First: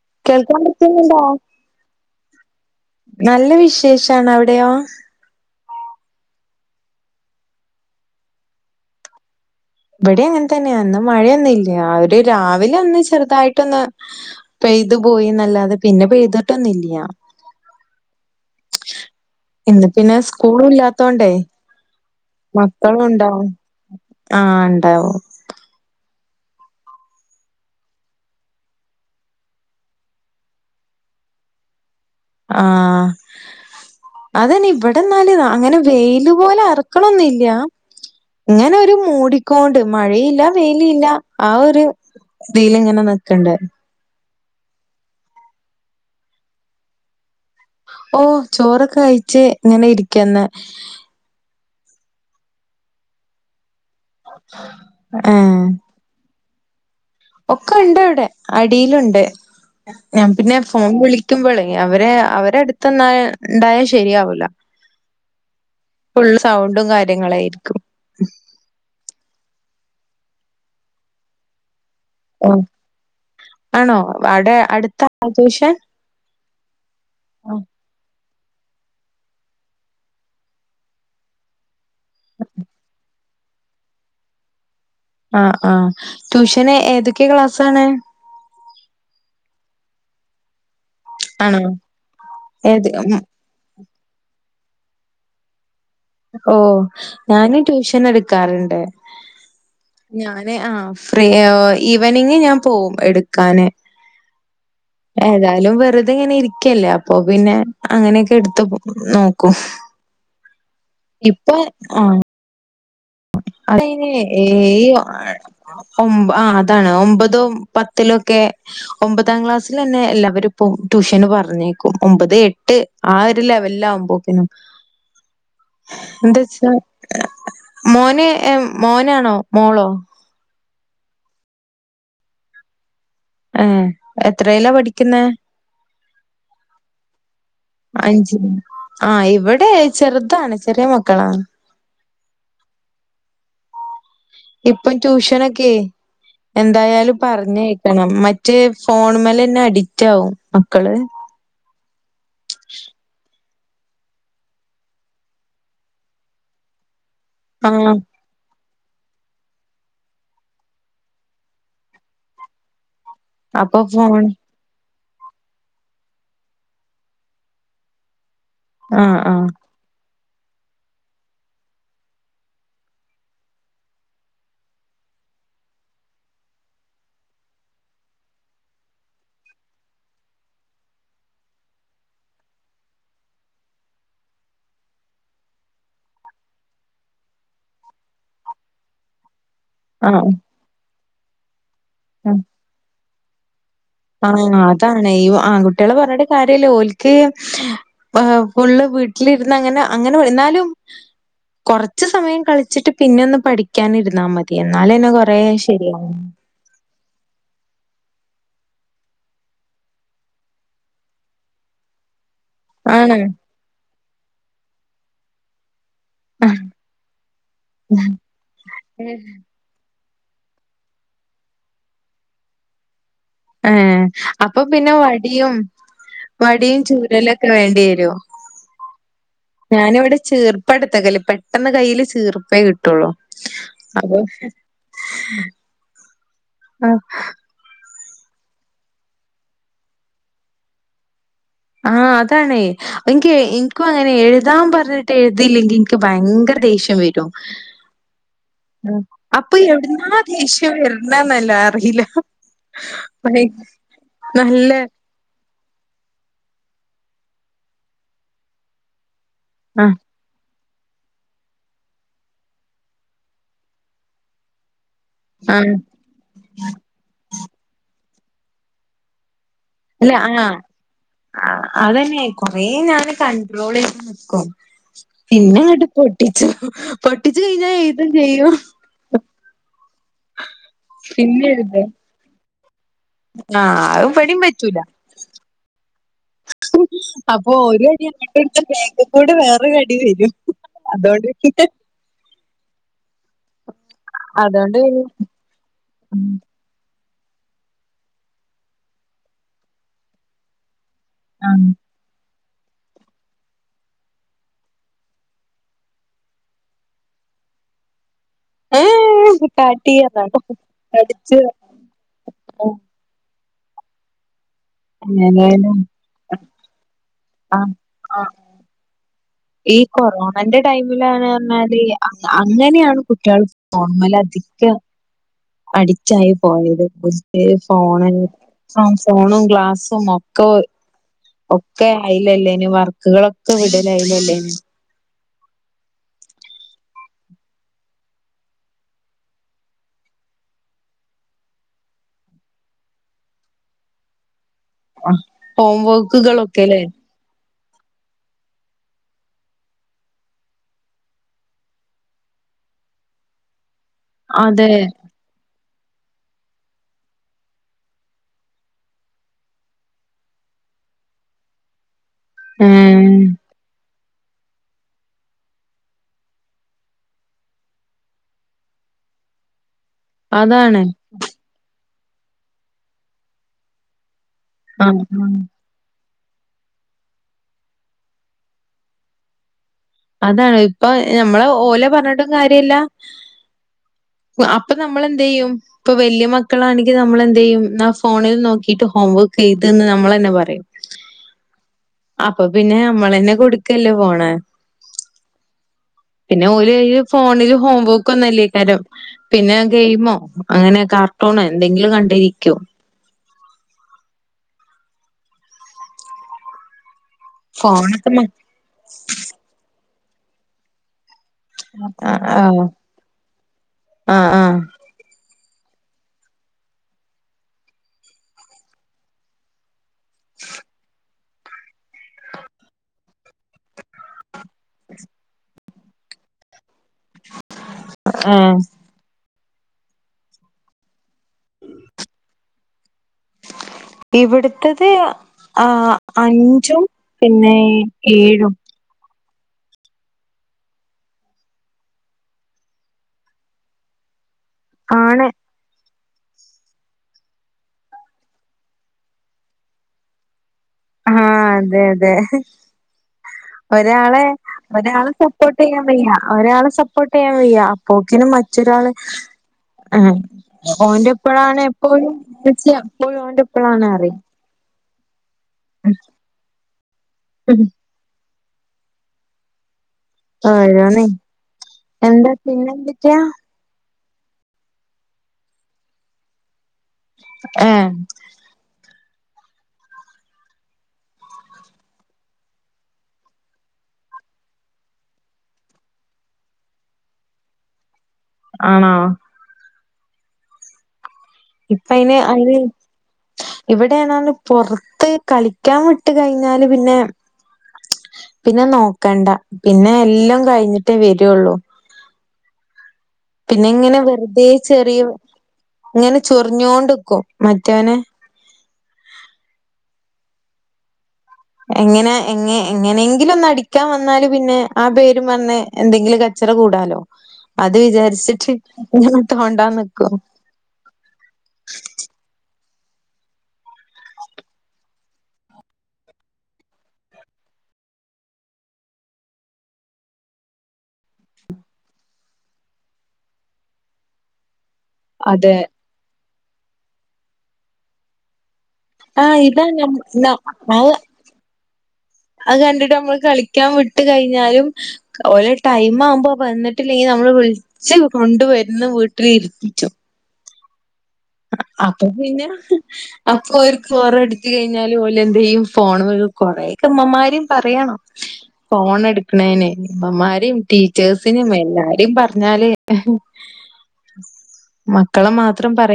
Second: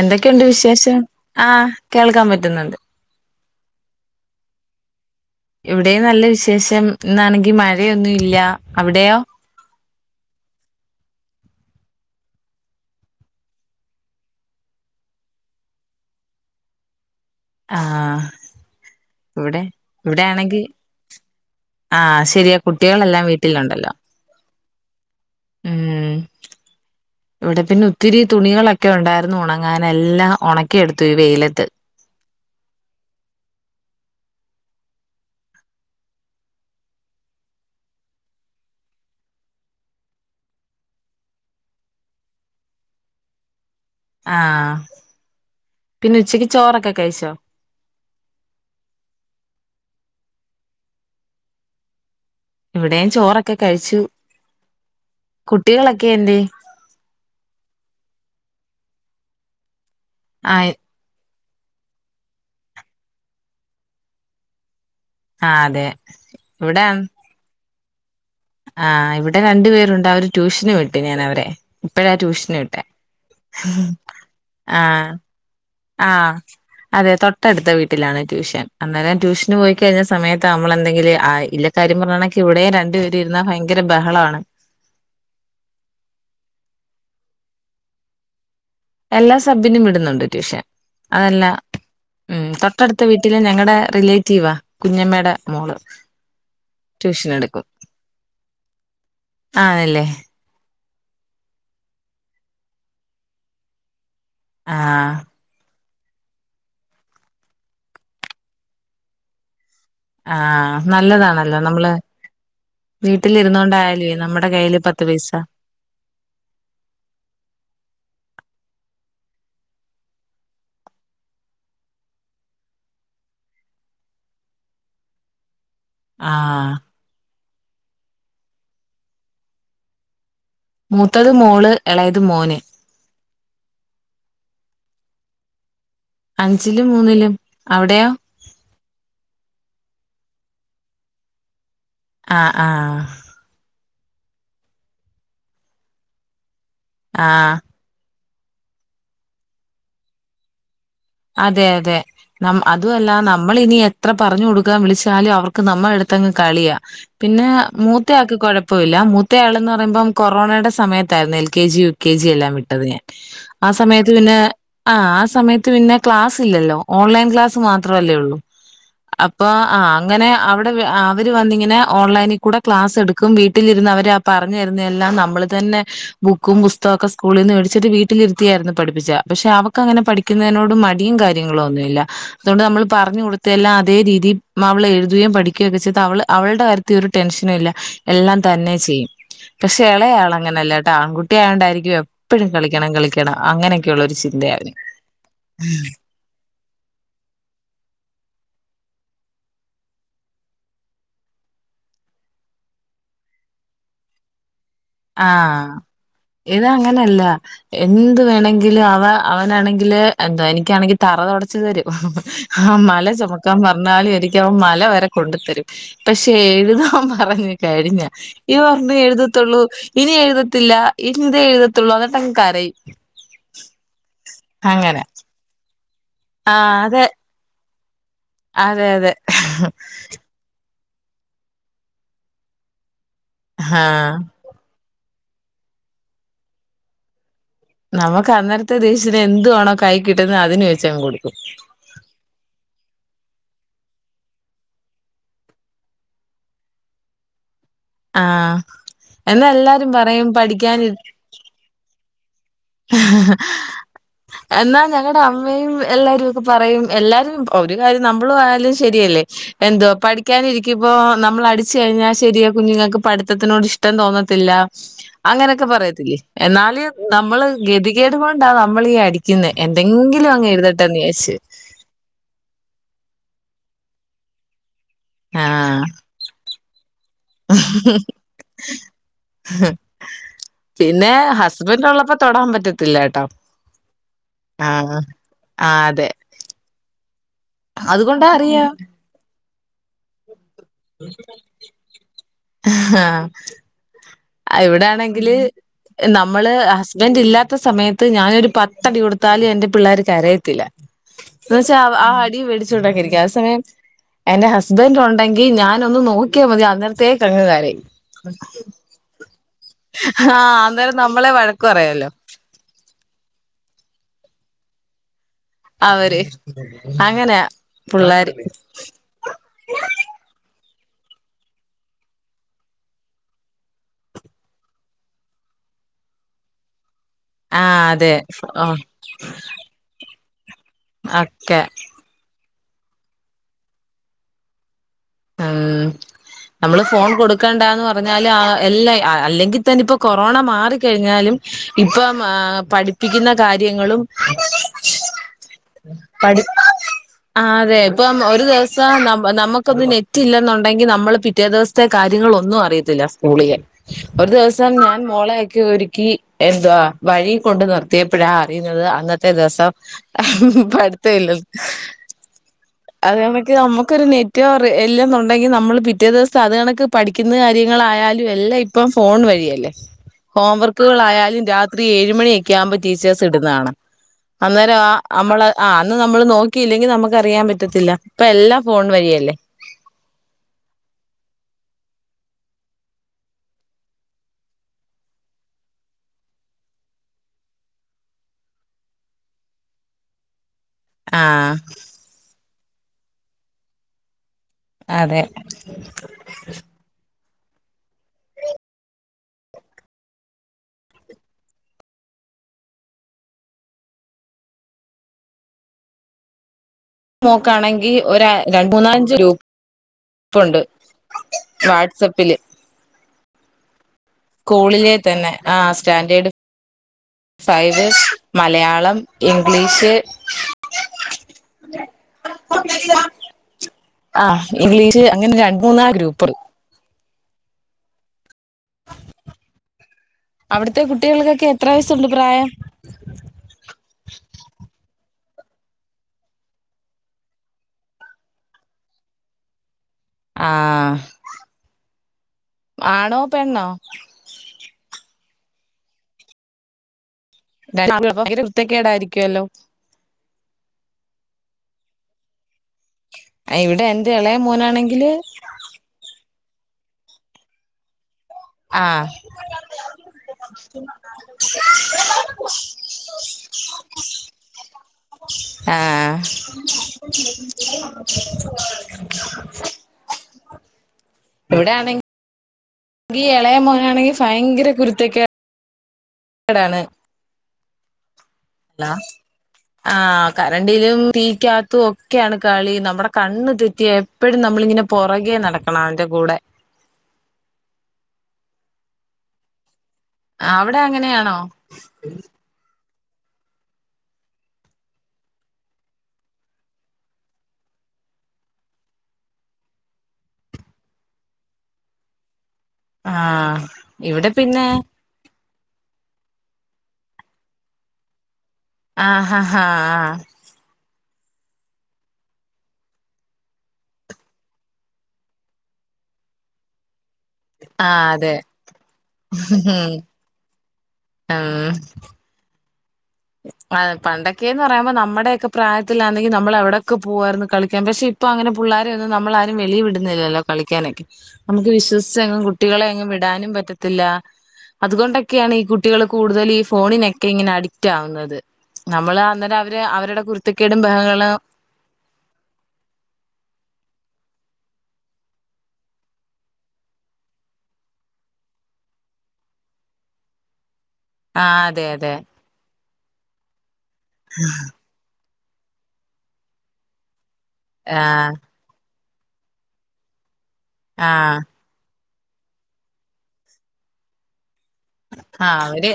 എന്തൊക്കെയുണ്ട് കേൾക്കാൻ വിശേഷം? പറ്റുന്നുണ്ടോ? ആഹ് കേൾക്കാൻ പറ്റുന്നുണ്ട്. നല്ല വിശേഷാണ്. അവിടെയോ? ഇവിടെയും നല്ല വിശേഷം. ഇന്നാണെങ്കി മഴയൊന്നും ഇല്ല. അവിടെയോ? ഇവിടെ അങ്ങൻതന്നെയാ ഇന്ന് മഴയൊന്നും ഇല്ല അവര് രാവിലെ ഒന്ന് ചെറുതായിട്ടൊന്ന് പെയ്തു പോയിന്നല്ലാതെ പിന്നെ പെയ്തിട്ടൊന്നുല്ല്യ ആഹ് ഇവിടെ ഇന്ന് പിന്നെ ഇവിടെ ആണെങ്കി സ്കൂളു ഇല്ലാത്തോണ്ടേ ആഹ് ശരിയാ മക്കളും കുട്ടികളെല്ലാം ഉണ്ടാവും. വീട്ടിലുണ്ടല്ലോ? ആഹ് ഇണ്ടാവും. ഏഹ് ഇവിടെ പിന്നെ ഒത്തിരി തുണികളൊക്കെ ഒണ്ടായിരുന്നു ഒണങ്ങാൻ എല്ലാം ഒണക്കിയെടുത്തു ഈ വെയിലത്ത്. ആഹ്. അത് തന്നെ ഇവിടെ എന്നാല് അങ്ങനെ വെയില് പോലെ അറക്കണ ഒന്നു ഇല്ല. ഇങ്ങനെ ഒരു മൂടിക്കോണ്ട് മഴയില്ല വെയിലില്ല ആ ഒരു വെയിൽ ഇങ്ങനെ നിക്കണ്ട്. ആഹ് പിന്നെ ഉച്ചക്ക് ചോറൊക്കെ കഴിച്ചോ? ഓഹ് ചോറൊക്കെ കയിച്ച് ഇങ്ങനെ ഇരിക്കെന്നാ ഇവിടെയും ചോറൊക്കെ കഴിച്ചു. ഏഹ് ഇക്ക എന്തിയേ? ഒക്കെ ഇണ്ട് അവിടെ അടിയിലുണ്ട് ഞാൻ പിന്നെ ആഹ് ഫോൺ വിളി ക്കുമ്പളെ അവരെ അവര് അടുത്ത് നിന്നാ ഇണ്ടായാൽ ശരിയാവൂല ആഹ് അതെ ഫുള്ള് ഇവിടെ സൗണ്ടും കാര്യങ്ങളായിരിക്കും ആഹ് ഇവിടെ രണ്ടു പേരുണ്ട് അവരെ ട്യൂഷന് വിട്ട് ഞാൻ അവരെ ഇപ്പഴാ ഓ, ട്യൂഷന് വിട്ടെ ആണോ അവിടെ ആഹ് അടുത്താണോ ട്യൂഷൻ ആഹ് അതെ തൊട്ടടുത്ത വീട്ടിലാണ് ട്യൂഷൻ അന്നേരം ട്യൂഷന് പോയി കഴിഞ്ഞ സമയത്താ നമ്മളെന്തെങ്കിലു ആഹ് ഇല്ലക്കാര്യ പറഞ്ഞകണക്കിന് ഇവിടെയും രണ്ട് ണ്ടിരുന്നാ ഭയങ്കര ബഹളാണ് ആഹ് ആഹ് ട്യൂഷന് ഏതൊക്കെ ക്ലാസ് ആണ് എല്ലാ സബ്ബിനും വിടുന്നുണ്ട് ട്യൂഷൻ അതല്ല ആണോ ഉം ഏത് തൊട്ടടുത്ത ഉം വീട്ടിലെ ഞങ്ങടെ റിലേറ്റീവാ കുഞ്ഞമ്മേടെ മോള് ഓഹ് ട്യൂഷൻ ഞാന് എടുക്കും ട്യൂഷൻ എടുക്കാറുണ്ട് ആണല്ലേ ഞാൻ നെ ആ ഫ്രീ ഈവനിങ് ഞാൻ പോകും എടുക്കാന് ആഹ് ഏതായാലും വെറുതെ ഇങ്ങനെ ഇരിക്ക് ക്കല്ലേ അപ്പൊ പിന്നെ അങ്ങനെയൊക്കെ എടുത്ത് നോക്കും ആഹ് ഇപ്പൊ നല്ലതാണല്ലോ നമ്മള് ആഹ് വീട്ടിലിരുന്നോണ്ടായാലുവേ നമ്മുടെ കയ്യിയില് പത്ത് പൈസ ഒമ് ആഹ് അതാണ് ഒമ്പതും പത്തിലൊക്കെ ഒമ്പതാം ക്ലാസ്സിലെന്നെ എല്ലാവരും ഇപ്പം ട്യൂഷന് പറഞ്ഞയക്കും ഒമ്പത് എട്ട് ആ ഒര് ലെവലിലാവുമ്പോത്തിനും എന്താച്ചാ ആഹ് മോന് ഏഹ് മോനാണോ മോളോ മൂത്തത് മോള് എളയത് മോന് എഹ് എത്രേലാ പഠിക്കുന്നേ അഞ്ചിലും മൂന്നിലും അവിടെയോ? ഉ [inaudible] ആഹ് ഇവിടെ ചെറുതാണ് ചെറിയ മക്കളാണ് ആഹ് ആഹ് ഇപ്പം ട്യൂഷനൊക്കെ എന്തായാലും ആഹ് പറഞ്ഞയക്ക് ക്കണം മറ്റ് ഫോണ് മ്മെലെന്നെ അഡിക്റ്റ് ആകും മക്കള് അതെ അതെ നമ് അതുവല്ല നമ്മൾ ഇനി എത്ര പറഞ്ഞു കൊടുക്കാൻ വിളിച്ചാലും അവർക്ക് നമ്മ എടുത്തങ്ങ് കളിയാ പിന്നെ ആ മൂത്തയാക്ക് കൊഴപ്പ് പ്പൊല്ല മൂത്ത ആള്ന്ന് പറയുമ്പം കൊറോണയുടെ സമയത്തായിരുന്നു L K G U K G എല്ലാം വിട്ടത് ഞാൻ ആ അപ്പൊ സമയത്ത് ഫോൺ പിന്നെ ആഹ് ആ സമയത്ത് പിന്നെ ക്ലാസ്സില്ലല്ലോ ഓൺലൈൻ ക്ലാസ്സ് മാത്രല്ലേ ഒള്ളൂ ആ ആ അപ്പ ആഹ് അങ്ങനെ അവിടെ അവർ വന്നിങ്ങനെ ഓൺലൈനിൽ കൂടെ ക്ലാസ് എടുക്കും വീട്ടിലിരുന്ന് അവരെ പറഞ്ഞു തരുന്നതെല്ലാം നമ്മൾ തന്നെ ബുക്കും പുസ്തകമൊക്കെ സ്കൂളിൽ നിന്ന് മേടിച്ചിട്ട് വീട്ടിലിരുത്തിയായിരുന്നു പഠിപ്പിച്ച പക്ഷെ അവക്ക് അങ്ങനെ പഠിക്കുന്നതിനോട് ഇയും കാര്യങ്ങളോ ഒന്നുല്ല അതുകൊണ്ട് നമ്മൾ പറഞ്ഞു കൊടുത്ത എല്ലാം അതേ രീതി അവള് എഴുതയയും പഠിക്കുകയ ഒക്കെ ചെയ്ത് അവള് അവളുടെ കാര്യത്തി ത്തി ഒരു ടെൻഷനും ഇല്ല എല്ലാം തന്നെ ചെയ്യും പക്ഷെ ആ ഇളയാള അങ്ങനെല്ല കേട്ടോ ആൺകുട്ടിയായോണ്ടായിരിക്കും ഉം. എപ്പോഴും കളിക്കണം കളിക്കണം അങ്ങനെ ആഹ് അതാണ് ഈ ആ കുട്ടികളെ പറഞ്ഞട്ടേ കാര്യല്ലേ ഓൽക്ക് ഫുള്ള് വീട്ടിലിരുന്ന് അങ്ങനെ അങ്ങനെ എന്നാലും കൊറച്ച്സമയം കളിച്ചിട്ട് പിന്ന ഒന്ന് പഠിക്കാന ഇരുന്നാ മതി എന്നാല എന്നെ ആഹ് കൊറെശരിയാവു ഇത് അങ്ങനെയല്ല എന്ത് വേണങ്കിലും അവ അവനാണെങ്കില് എന്താ എനിക്കാണെങ്കിൽ തറ തൊടച്ച് തരും ആഹ് മല ആണ്. ചുമക്കാൻ പറഞ്ഞാലും എനിക്ക് അവ മല വരെ കൊണ്ടു തരും പക്ഷെ ഏഹ്. എഴുതാൻ പറഞ്ഞു കാര്യല്ലാ ഈ പറഞ്ഞ് എഴുതത്തുള്ളൂ ഇനി എഴുതത്തില്ല ഇനി ഇതേ എഴുതത്തുള്ളൂ എന്നിട്ടം കാരേ ഏ അപ്പൊ പിന്നെ വടിയും ആ വടിയും അതെ ചൂരലക്കെ വേണ്ടി വരും അതെ അതെ ഞാനിവിടെ ചേർ ഇപ്പടുത്തെ കല്ല പെട്ടെന്ന് കയ്യിൽ ചീർപ്പേ കിട്ടുള്ളൂ ആ അപ്പൊ ആഹ് നമുക്ക് അന്നരത്തെ ദേശത്തിന് എന്തുവാേണോ കൈ കിട്ടുന്നത് അതിന് വെച്ച കൊടുക്കും ആഹ് അതാണ് എനിക്ക് എനിക്കും അങ്ങനെ എഴുതാൻ പറഞ്ഞിട്ട് എഴുതിയില്ലെകീ ക്ക് ഭയങ്കര ദേഷ്യം വരും ആ ആ എന്നാ അപ്പൊ എല്ലാരും എവിടന്നാ പറയും ദേഷ്യം പഠിക്കാനി വരണന് അറിയില്ല നല്ല ങ്ങളടെ അമ്മയും എല്ലാരും ഒക്കെ പറയും എല്ലാരും ഒരു കാര്യം നമ്മൾ ആയാലും ശരിയല്ലേ എന്തോ ആഹ് പഠ പിക്കാനിരിക്കും ബോ നമ്മൾ അടിച്ച് കഴിഞ്ഞാ ശെരിയാ കുഞ്ഞുങ്ങൾക്ക് പഠിത്തത്തിനോട് ഇഷ്ടം തോന്നത്തില്ല അങ്ങനെയൊക്കെ ആഹ് പറയത്തില്ലേ എന്നാല് നമ്മള് ഗതികേടു കൊണ്ടാ നമ്മൾ അടി അല്ല എന്തെങ്കിലും അങ് ആഹ് എഴുതട്ടെന്ന് വിചാരിച്ച് അതന്നെ കൊറെ ഞാന് കണ്ട്രോൾ ചെയ്ത് നിക്കും പിന്നെ ആഹ് ഇങ്ങട്ട് പൊട്ടിച്ചു പൊട്ടിച് കഴിഞ്ഞാ എഴതും ചെയ്യും പിന്നെ ഹസ്ബൻഡ ഉള്ളപ്പോ തൊടാൻ പറ്റത്തില്ലട്ടോ ആഹ് അത് ഇവടിം പറ്റൂല ആഹ് അതെ അപ്പൊ ഒരു അടിങ്ങട്ടടിച്ചാൽ അതുകൊണ്ടറിയാം ബേക്ക്ന്ന് കൂടെ വേറെ കടി വരും അതുകൊണ്ട് ആഹ് അതോണ്ട് ഇവിടെ ആണെങ്കില് പിന്നെ നമ്മള് അസ്ബൻണ്ട് ഇല്ലാത്ത സമയത്ത് ഞാനൊരു പത്തടി കൊടുത്താല് എന്റെ പിള്ളേർക്ക് കരയത്തില്ല എന്ന് വച്ച ആ അടി വെടിച്ചുടാരിക്കും ആ സമയം എന്റെ ഹസ്ബന്റ് ഉണ്ടെങ്കി ഞാനൊന്ന് നോക്കിയാൽ മതി അന്നരത്തേക്ക് അ കരയി ശ കാട്ടി അതാണ്ട് ആഹ് അന്നേരം നമ്മളെ അടിച്ച് വഴക്ക പറയല്ലോ അ ഏധായാലും അവര് അങ്ങനെയാ പിള്ളർ ഈ കൊറോണന്റെ ടൈമിലന്ന് പറഞ്ഞാല് അങ്ങനെയാണ് കുട്ടിയ ൾ ഫോൺമലതികം അടിട്ടായി പോയത് ആഹ് അതെ ഫോൺമലന്നെ ഓഹ് ഫോണും ഗ്ലാസും ഒ ഒക്കെ അയിലല്ലേനും വർക്കുകളൊക്കെ വിടലായില്ലല്ലെ ഉം [inaudible] നമ്മള് ഫോൺ കൊടുക്കണ്ടന്ന് പറഞ്ഞാല് എല്ലാം അല്ലെങ്കി തന്നെ ഇപ്പൊ കൊറോണ മാറിക്കഴിഞ്ഞാലും ഇപ്പം പഠിപ്പിക്കുന്ന കാര്യങ്ങളും ആ ഹോം പഠി വർക്കുകളൊക്കെ അല്ലേ ആ അതെ ഇപ്പം ഒരു ദിവസം ന നമുക്കൊന്നു നെ നെറ്റില്ലെന്നുണ്ടെങ്കിൽ നമ്മള് പിറ്റേ ദിവസത്തെ കാര്യങ്ങൾ ഒന്നും അറിയത്തില്ല സ്കൂളിലെ ഒരു അതെ ദിവസം ഞാൻ മോളയൊക്കെ ഒരുക്കി എന്തവാ വഴി കൊണ്ട് നിർത്തിയപ്പോഴാ അറിയുന്നത് അന്നത്തെ ദിവസം പഠിത്തല്ലന്ന് ഉം അതിനെപ്പറ്റി നമുക്കൊരു നെറ്റ അറ എല്ലാന്നുണ്ടെങ്കിൽ നമ്മൾ പിറ്റേ ദിവസം അത് കണക്ക് പഠിക്കുന്ന കാര്യങ്ങളായാലും എല്ലാം ഇപ്പം ഫോൺ വഴിയല്ലേ [inaudible] ഹോം വർക്കുകളായാലും രാത്രി ഏഴ് മണിയൊക്കെ ആവുമ്പോൾ ടീച്ചേഴ്സ് ഇടുന്ന കാണാം അന്നേരം ആ ആഹ് ആഹ് നമ്മള് ആ അന്ന് നമ്മള് നോക്കിയില്ലെങ്കി നമുക്ക് അറിയാൻ പറ്റത്തില്ല ഇപ്പ എല്ലാ ഫോൺ വഴിയല്ലേ അതാണ് ഇപ്പൊ ഞമ്മള് ഓലെ പറഞ്ഞിട്ടും കാര്യല അപ്പം നമ്മൾ എന്ത് ചെയ്യും ഇപ്പൊ വലിയ മക്കളാണെങ്കിൽ നമ്മൾന്ത് ചെയ്യും ന്നാ ഫോണിൽ നോക്കിയിട്ട് ഹോം വർക്ക് എഴുത് ന്ന് നമ്മൾ തന്നെ പറയും ആഹ് അപ്പൊ പിന്നെ നമ്മളന്നെ കൊടുക്കല്ലേ ഫോൺ അതെ പിന്നെ ഓൽ ഫോണില് ഹോംവർക്ക് ഒന്നുല്ലേ കാരം പിന്നെ ഗെയിമോ അങ്ങനെ കാർട്ടൂണോ എന്തെങ്കിലും കണ്ടിരിക്കും മോക്കാണെങ്കിൽ ഫോണൊക്കെ മ ഒര രണ്ട് മൂന്നലഞ്ച് ഗ്രൂപ്പുണ്ട് ആ വാട്സപ്പില് ആഹ് ആഹ് ആഹ് സ്കൂളിലെ തന്നെ ആ സ്റ്റാൻഡേർഡ് ഫൈവ് മലയാളം ഇംഗ്ലീഷ് ആഹ് ഇംഗ്ലീഷ് അങ്ങനെ രണ്ട് മൂന്നാ ഗ്രൂപ്പറ് ആഹ് അവിടുത്തെ കുട്ടികൾക്കൊക്കെ എത്ര വയസുണ്ട് പ്രായം ഇവിടുത്തത് ആ അഞ്ചും പിന്നെ ഏഴും ആഹ് ആണോ പെണ്ണോ ആണ് ഭയങ്കര കുരുത്തക്കേടായിരിക്കുവല്ലോ ആഹ് അതെ അതെ ഇവിടെ എന്റെ ഒരാളെ ഇളയ ഒരാള് മോനാണെങ്കില് സെപ് സപ്പോർട്ട് ചെയ്യാൻ വയ്യാ ഒരാള സപ്പോർട്ട് ചെയ്യാൻ വയ്യ അപ്പോക്കിനും മറ്റൊരാള് ആഹ് ആ ഓന്റെ എപ്പഴാണ് എപ്പോഴും മ്മച്ചി എപ്പോഴും ഓന്റെ എപ്പളാണ് പറിയും ആഹ് ഓരോന്നെ ഇവിടെ എന്താ പിന്നെന്തൊക്കെയാ ആണെങ്കി ഇളയ മോനാണെങ്കിൽ ഭയങ്കര കുരുത്തകേടാ ടാണ് ഏഹ് ലാ ആഹ് കരണ്ടിലും തീക്കാകത്തും ഒക്കെയാണ് കളി നമ്മുടെ കണ്ണ് തെറ്റിയ എപ്പോഴും നമ്മളിങ്ങനെ പുറകെ നടക്കണം അവന്റെ കൂടെ ആണാ അവിടെ അങ്ങനെയാണോ ഇപ്പ അയിന് അതിന് ഇവിടെയാണ പൊറത്ത് കളിക്കാൻ വിട്ട് കഴിഞ്ഞാല് പിന്നെ പിന്നെ നോക്കണ്ട പിന്നെ എല്ലാം കഴിഞ്ഞിട്ടേ വരുള്ളൂ ആഹ് പിന്നെ ഇങ്ങനെ ഇവിടെ വെറുതെ പിന്നെ ചെറിയ ഇങ്ങനെ ചൊറിഞ്ഞോണ്ട്ക്കും മറ്റവനെ ആഹഹ ആഹ് ആഹ് എങ്ങനെ എങ്ങ എങ്ങനെങ്കിലും ഒന്നടിക്കാൻ വന്നാല് പിന്നെ ആ പേര് പറഞ് എന്തെങ്കിലും കച്ചറ കൂടാലോ അത് ആഹ് അതെ വിചാരിച്ചിട്ട് ഇങ്ങനെ തോണ്ടാൻ ന്ക്കും ആഹ് ആഹ് പണ്ടൊക്കെന്ന് പറയുമ്പോ നമ്മുടെക്കെ പ്രായത്തിലാണെങ്കിൽ നമ്മൾ എവിടെയൊക്കെ പോകാരുന്നു കളിക്കാൻ പക്ഷെ ഇപ്പൊ അങ്ങനെ പുള്ളാരെ ഒന്നും നമ്മളാരും വെളി വിടുന്നില്ലല്ലോ കളിക്കാനൊക്കെ നമുക്ക് വിശ്വസിച്ചങ്ങും കുട്ടികളെ അങ്ങ് വിടാനും പറ്റത്തില്ല അതുകൊണ്ടൊക്കെയാണ് അതെ ഈ കുട്ടികള് കൂടുതൽ ഈ ഫോണിനൊക്കെ ഇങ്ങനെ അഡിക്റ്റ് ആവുന്നത് നമ്മള് ആഹ് അന്നേരം ഇതാ അവര് ഞം അവരുടെ ന കുര് ത്തക്കേടും അത് ബഹളങ്ങളും അത് കണ്ടിട്ട് നമ്മള് കളിക്കാൻ വിട്ട് കഴിഞ്ഞാലും ഓലെ ടൈം ആവുമ്പോ വന്നിട്ടില്ലെങ്കിൽ നമ്മള് വിൾ [unintelligible] കൊണ്ടുവര്ന്ന വീട്ടില് ഇര്പ്പിച്ചൊ. ആ അതെ അപ്പൊ അതെ പിന്നെ അപ്പൊ ഓര്ക്ക് [unintelligible] കഴിഞ്ഞാല്. ലെന്തെയ്യും [unintelligible] കൊറെക്കെ മ്മമ്മാര് പറയണം. ആഹ് ഫോണെട്ക്ക്ണേനെയ് മ്മമ്മാരിം ആഹ് ടീച്ചേഴ്‌സിനിം എല്ലാരിം പറഞ്ഞാലെ. [unintelligible] ആഹ്. അവര്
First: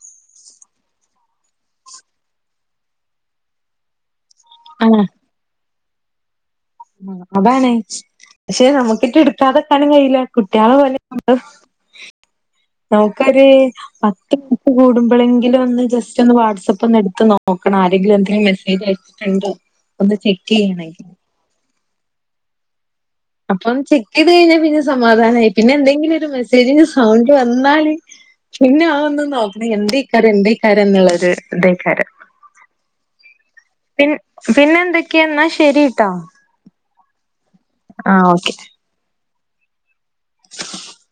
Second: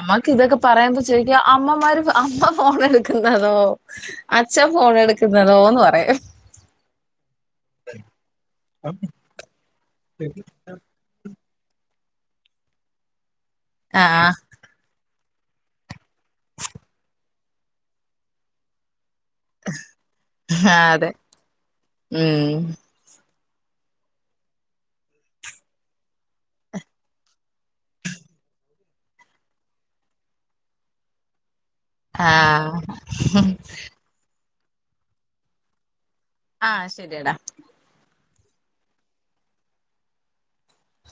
അമ്മക്ക് ഇതൊക്കെ പറയുമ്പോ ചോയ്ക്കും അമ്മമാര് അമ്മ ഫോണെട്ക്കുന്നതോ? അച്ഛൻ ആഹ് ഫോണെട്ക്ക്‌ന്നതോന്ന് പറയും. അതാണ്. ക്ഷെ നമുക്കെറ്റെ ഇട്ക്കാതക്കാനും കഴിയില്ല. കുട്ട്യാളെ പോലെ. ഓക്കൊര് ആഹ് പത്ത്. കൂടുമ്പളെങ്കിലും ഒന്ന് ജസ്റ്റ് ഒന്ന് വാട്സപ്പൊന്ന് എടുത്ത് നോക്കണം. ആരെങ്കിലും എന്തേം മെസ്സേജ് അയ്ച് ണ്ടോ ഒന്ന് ആ ചെക്കെയ്യണേ. അതെ ഉം അപ്പം ചെക്കെയ്ത് കഴിഞ്ഞാ പിന്നെ സമാധാനായി. പിന്നെ എന്തെങ്കിലൊര് മെസ്സേജ്ന്റെ സൗണ്ട് വന്നാല്. പിന്നെ ആഒന്നും നോക്കണെ എന്തെയ്ക്കാരം എന്തെയ്ക്കാരം ന്ന്ള്ളൊര് തെയ്ക്കാരം. ആഹ്. പി പിന്നെ എന്തൊക്കെ? ന്നാ. ശരിട്ടാ ആഹ്. ശരിയെടാ. ആഹ്. ഓക്കെ. [inaudible]